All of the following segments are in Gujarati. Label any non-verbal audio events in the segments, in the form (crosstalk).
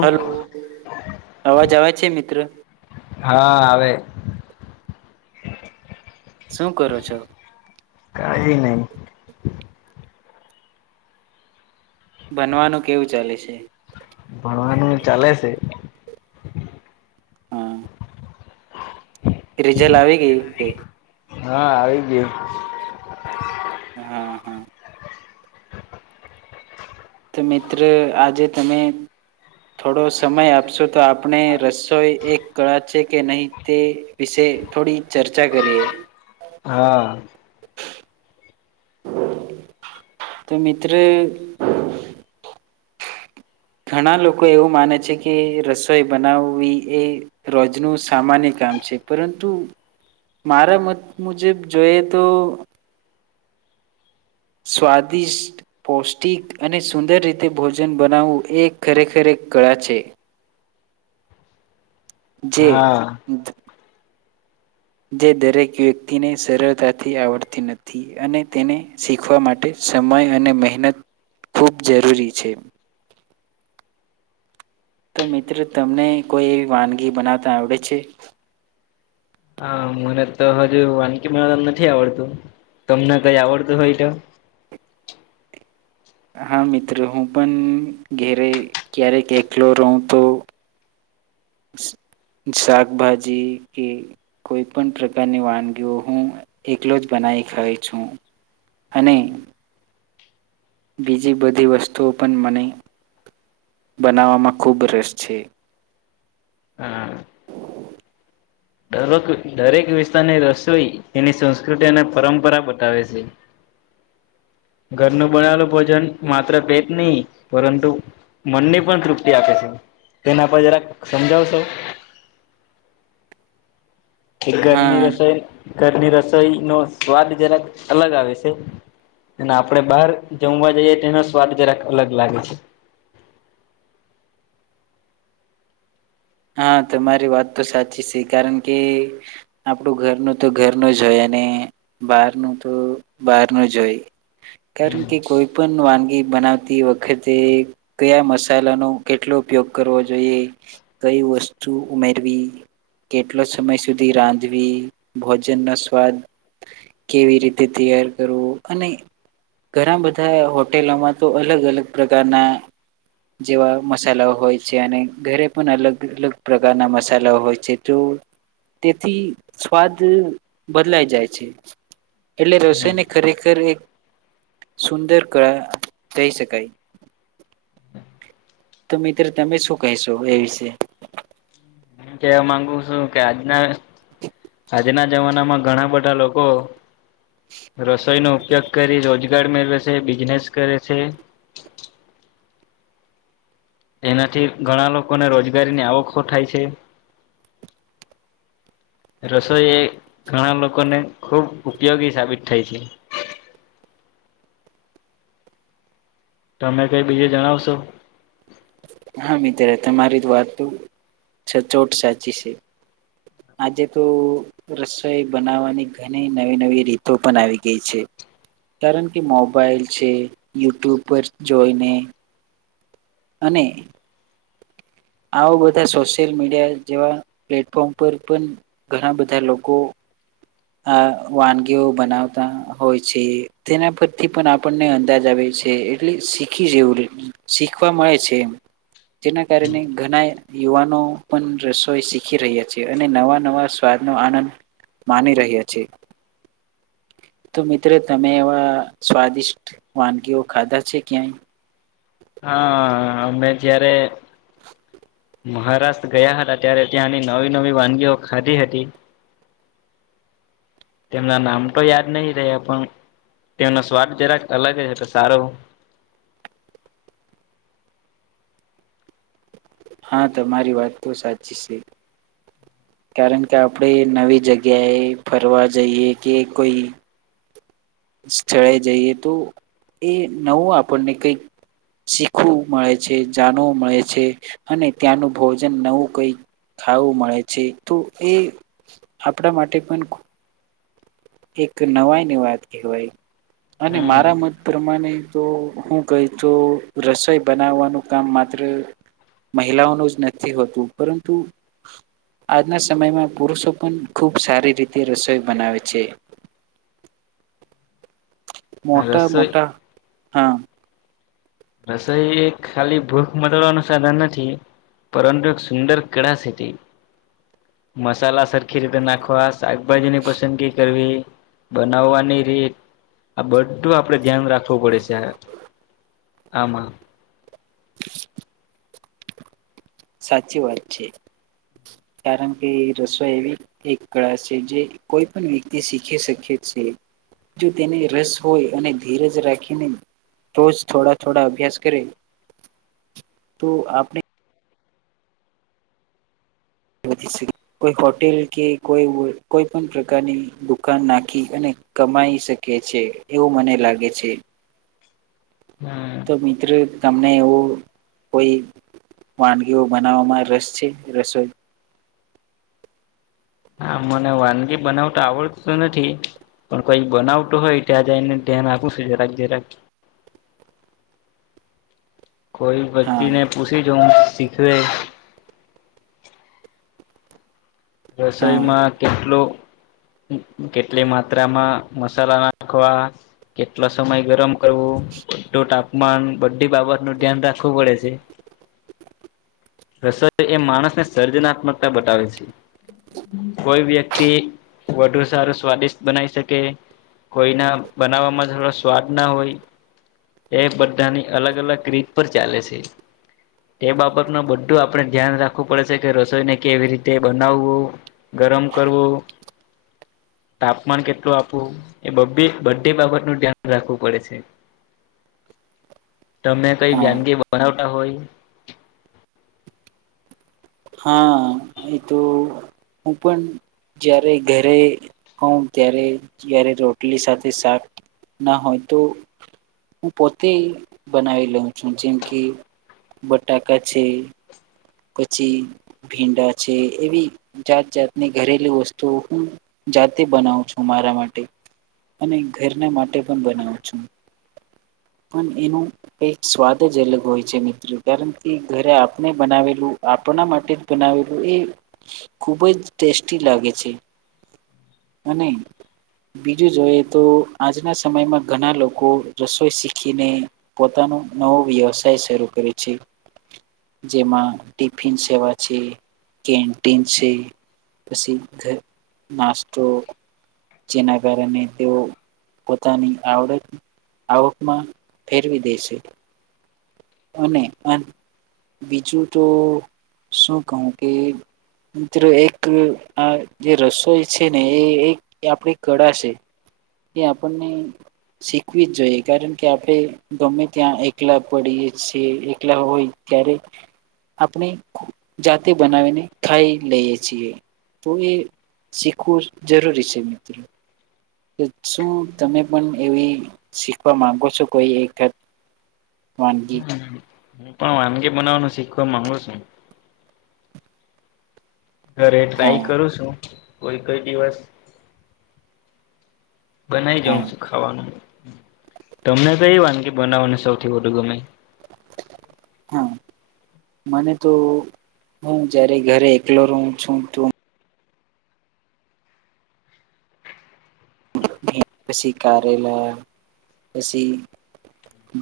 હલો અવાજ અવા છે મિત્ર હા આવે શું કરો છો કઈ નઈ બનવાનું કેવું ચાલે છે ભણવાનું ચાલે છે (inaudible) હા રિઝલ્ટ આવી ગયું કે હા આવી ગ હા હા તો મિત્ર આજે તમે થોડો સમય આપશો તો આપણે રસોઈ એક કળા છે કે નહી તે વિશે થોડી ચર્ચા કરીએ હા તો મિત્ર ઘણા લોકો એવું માને છે કે રસોઈ બનાવવી એ રોજનું સામાન્ય છે પરંતુ મારા મત મુજબ જોઈએ તો સ્વાદિષ્ટ પૌષ્ટિક અને સુંદર રીતે ભોજન બનાવવું એ ખરેખરે કળ છે હા જ જે દરેક વ્યક્તિને સરળતાથી આવડતી નથી અને તેને શીખવા માટે સમય અને મહેનત ખૂબ જરૂરી છે તો મિત્રો તમને કોઈ એવી વાનગી બનાવતા આવડે છે હા મુંને તો હજુ વાનકીી મેળવતા નથી આવડતું તમને કઈ આવડતું હોય તો (inaudible) હા મિત્રો હું પણ ઘેરે ક્યારેકલો રહું તો (inaudible) શાકભાજી કે કોઈ પણ પ્રકારની વાનગીઓ હું એકલો જ બના ના ખાય છું અને બીજી બધી વસ્તુઓ પણ મને બનાવવામાં ખૂબ રસ છે હા દક દરેક વિસ્તારની રસોઈ તેની સંસ્કૃતિ અને પરંપરા બતાવે છે (inaudible) ઘરનું બનાલું ભોજન માત્ર બે જ નહીિ પરંતુ મનને પણ તૃપ્તિ આપે છે તેને પર જરાક સમજાવશો (inaudible) એ ઘરની હા રસોઈ ઘરની રસોઈ નો સ્વાદ જેરા અલગ આવે છે અને આપડણે બહાર જમવા જઈએ તો એનો સ્વાદ જરાક અલગ લાગે છે (inaudible) હા તમારી વાત તો સાચી છે કારણ કે આપડું ઘરનું તો ઘર ન જ હોય અને બારનું તો બહાર ન જો હોય કારણ કે કોઈ પણ વાનગી બનાવતી વખતે કયા મસાલા ન કેટલો ઉપયોગ કરવો જોઈએ કઈ વસ્તુ ઉમેરવી કેટલો સમય સુધી રાંધવી ભોજનનોો સ્વાદ કેવી રીતે તૈયાર કરવું અને ઘણા બધા હોટેલોમાં તો અલગ અલગ પ્રકારના જેવા મસાલાઓ હોય છે અને ઘરે પણ અલગ અલગ પ્રકારના મસાલાઓ હોય છે તો તેથી સ્વાદ બદલાય જાય છે એટલે રસોઈ ને ખરેખર એક સુંદર કળા તઈ શકાય તો મિત્ર તમે શું કહેશો એ વિશે હ કેવા માંગુ છું કે આજના આજના જમાનામાં ઘણા બધા લોકો રસોઈ નો ઉપયોગ કરી રોજગાર મેળવે છે બિઝનેસ કરે છે (inaudible) એનાથી ઘણા લોકોને રોજગારીની આવખો થાય છે (inaudible) રસોઈ એ ઘણા લોકોને ખુબ ઉપયોગી સાબિત થાય છે (inaudible) તમે કઈ બીજે જણાવશો હા મિતિત્ર તમારી વાત સચોટ સાચી છે આજે તો રસોઈ બનાવવાની ઘણી નવી નવી રીતો પણ આવી ગઈ છે કારણ કે મોબાઈલ છે યુટ્યુબ પર જોઈને અને આ બધા સોશિયલ મીડિયા જેવા પ્લેટફોર્મ પર પણ ઘણા બધા લોકો આ વાનગીઓ બનાવતા હોય છે તેના પરથી પણ આપણને અંદાજ આવે એટલે શીખી જેવું શીખવા મળે છે એ જેના કારણે ઘણા યુવાનો પણ રસોઈ શીખી રહ્યા છે અને નવા નવા સ્વાદ નો આનંદ માની રહ્યા છે તો મિત્રો તમે એવા સ્વાદિષ્ટ વાનગીઓ ખાધા છે ક્યાંય હા અમે જયારે મહારાષ્ટ્ર ગયા હતા ત્યારે ત્યાંની નવી નવી વાનગીઓ ખાધી હતી તેમના નામ તો યાદ નહીિ રહ્યા પણ તેનો સ્વાદ જરાક અલગ હ છે તો સારો (inaudible) હા તમારી વાત તો સાચી છે કારણ કે આપણે નવી જગ્યાએ ફરવા જઈએ કે કોઈ સ્થળે જઈએ તો એ નવું આપણને કઈક શીખવું મળે છે જાણવું મળે છે અને ત્યાંનું ભોજન નવું કઈ ખાવું મળે છે તો એ આપણા માટે પણ એક નવાઈ ની વાત કહેવાય અને હમ મારા મત પ્રમાણે તો હું કહી તો રસોઈ બનાવવાનું કામ માત્ર મહિલાઓનું જ નથી હોતું પરંતુ આજના સમયમાં પુરુષો પણ ખુબ સારી રીતે રસોઈ બનાવે છે મોટા રસોઈ મોટા હા રસોઈ ખાલી ભૂખ મટડવાનું સાધન નથી પરંતુ એક સુંદર કળા સટી મસાલા સરખી રીતે નાખવા શાકભાજીની પસંદગી કરવી બનાવવાની રીત આ બધું આપડે ધ્યાન રાખવું પડે છે આમાં (inaudible) સાચી વાત છે કારણ કે રસોઈ એવી એક કળા છે જે કોઈ પણ વ્યક્તિ શીખી શકે જો તેને રસ હોય અને ધીરજ રાખીને તોોજ થોડા થોડા અભ્યાસ કરે તો આપણે કોઈ હોટેલ કે કોઈ કોઈ પણ પ્રકારની દુકાન નાખી અને કમાઈ શકે છે એવું મને લાગે છે હમ તો મિત્ર ત ને એવું કોઈ વાનગીઓ બનાવવામાં રસ છે રસોઈ હા મને વાનગી બનાવ તો આવડતતું નથી પણ કોઈ બનાવતું હોય ત્યાં જ એને ધ્યાન આપુંશું જરાક જરાક કોઈ હા બચ્ચીને પૃછી જ સીખે હા રસોઈમાં કેટલોું કેટલી માત્રામાં મસાલા નાખવા કેટલો સમય ગરમ કરવું ું તાપમાન બધી બાબત નું ધ્યાન રાખવું પડે છે (inaudible) રસદ એ માણસને સર્જનાત્મકતા બતાવે છે કોઈ વ્યક્તિ વધુ સારું સ્વાદિષ્ટ બનાવી શકે કોઈના બનાવવામાં થોડો સ્વાદ ના હોય એ બધાની અલગ અલગ રીત પર ચાલે છે તે બાબત ન બધું આપડણે ધ્યાન રાખવું પડે છે કે રસોઈને કેવી રીતે બન બનાવવું ગરમ કરવું તાપમાન કેટલું આપવું એ બે બધે બાબતનુંું ધ્યાન રાખવું પડે છે (inaudible) તમે કઈ હા વનગી બનાવતા હોય હા એ તો હું પણ જ્યારે ઘરે હોઉ ત્યારે જ્યારે રોટલી સાથે શક ના હોય તો હું પોતે બનાવી લઉં છું જેમ કે બટાકા છે પછી ભીંડા છે એવી જાત જાતની ઘરેલીુ વસ્તુઓ હું જાતે બનાવું છું મારા માટે અને ઘરના માટે પણ બનાવું છું (inaudible) પણ એનું કક સ્વાદ જ અલગ હોય છે મિત્રો કારણ કે ઘરે આપણે બનાવેલ આપણા માટે જ બનાવેલું એ ખુબ જ ટેસ્ટી લાગે છે અને નહી બીજું જોઈએ તો આજના સમયમાં ઘણા લોકો રસોઈ શીખીને પોતાના નવો વ્યવસાય શરૂ કર્યો છે જેમાં ટીફન સેવા છે કનન્ટન છે પ્રસિદ્ધ નાસ્તો જેના કારણે તેઓ પોતાની આવડત આવકમાં ફેરવી દે છે અને બીજું તો શું કહું કે મિત્રો એક આ જે રસોઈ છે ને એ એક આપણી કળા છે કે આપણને શીખવી જ જોઈએ કારણ કે આપણે ગમે ત્યાં એકલા પડીએ છીએ એકલા હોય ત્યારે આપણે જાતે બનાવીને ખાઈ લઈએ છીએ તો એ શીખવું જરૂરી છે મિત્રો શું તમે પણ એવી શીખવા માંગો છો કોઈ એકાત વાનગી હું પણ વાનગી બનાવવાનું શીખવા માંગુ છું ઘરે ટ્રાય હા કરું છું કોઈ કઈ દિવસ બનાઈ હા જાઉં છું ખાવાનું તમને તો કઈ વાનગી બનાવાની સૌથી વધુ ગમે? હા મને તો હું જયારે ઘરે એકલો રઉ છું તું પછી કારેલા પસી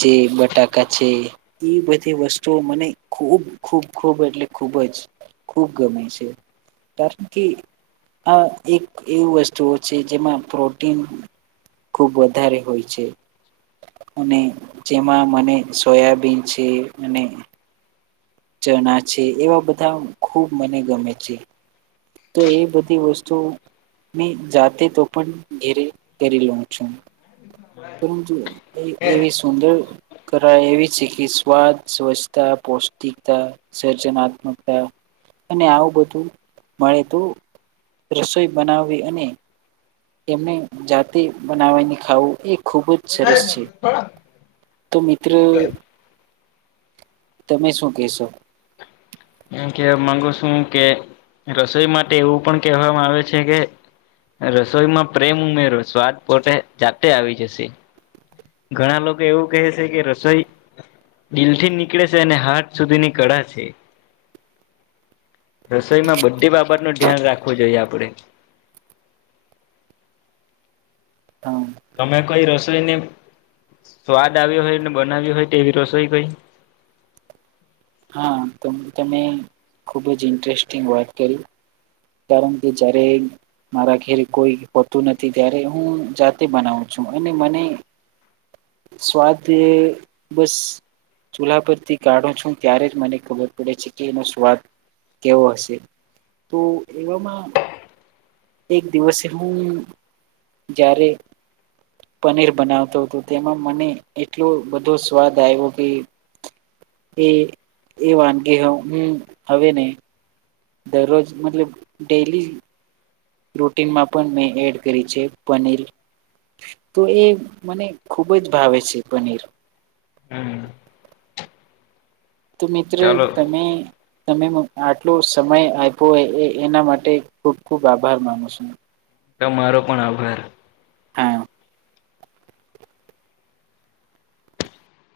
જે બટાકા છે એવી બધી વસ્તુઓ મને ખૂબ ખૂબ ખૂબ એટલે ખૂબ જ ખૂબ ગમે છે કારણ કે હા એક એવી વસ્તુઓ છે જેમાં પ્રો ટીન ખુબ વધારે હોય છે. અને જેમાં મને સોયાબીન છે અને ચણા છે એવા બધા ખૂબ મને ગમે છે. તો એવી બધી વસ્તુ મેં જાતે તો પણ ઘેરે કરી લઉં છું. પરંતુ એવી સુંદર કળા એવી શીખી કે સ્વાદ સ્વચ્છતા પોષ્ ટિકતા સર્જનાત્મકતા અને આવું બધું મળે તો રસોઈ બનાવવી એમને એને જાતે બનાવીને ખાવું એક ખૂબ જ સરસ છે. તો મિત્ર તમે શું કેશો? મ કે માંગુ શું કે રસોઈ માટે એવું પણ કહેવામાં આવે છે કે રસોઈમાં પ્રેમ ઉમેરો સ્વાદ પોતે જાતે આવી જશે. ઘણા લોકો એવું કહે છે કે રસોઈ દિલ થી નીકળે છે અને હાથ સુધીની કળા છે. રસોઈમાં બધી બાબતનું ધ્યાન રાખવું જોઈએ આપડે (unintelligible) (inaudible) હા તમે કઈ રસોઈને સ્વાદ આવ્યો હોય ને બનાવ્યું હોય તે તેવી રસોઈ કોઈ હા તો તમે ખુબ જ ઈન્ટરેસ્ટિંગ વાત કરી. કારણ કે જયારે મારા ઘેરે કોઈ હોતું નથી ત્યારે હું જાતે બનાવું છું અને મને સ્વાદ બસ ચૂલ્હા પરથી કાઢો છું ત્યારે જ મને ખબર પડે છે કે એનો સ્વાદ કેવો હશે તો એવામાં એક દિવસે હું જ્યારે પનીર બનાવતો હતો તેમાં મને એટલો બધો સ્વાદ આયવો કે એ એ વાનગી હું હમ્મ હવે નઈ દરરોજ મતલબ ડેઈલી રૂટીનમાં પણ મેં એડ કરી છે પનીર તો એ મને ખૂબ જ ભાવે છે પનીર. હમ્મ. તો મિત્ર તમે તમે આટલો સમય આયપો હોય એ એના માટે ખુબ ખુબ આભાર માનું છું. તમારો પણ આભાર. હા.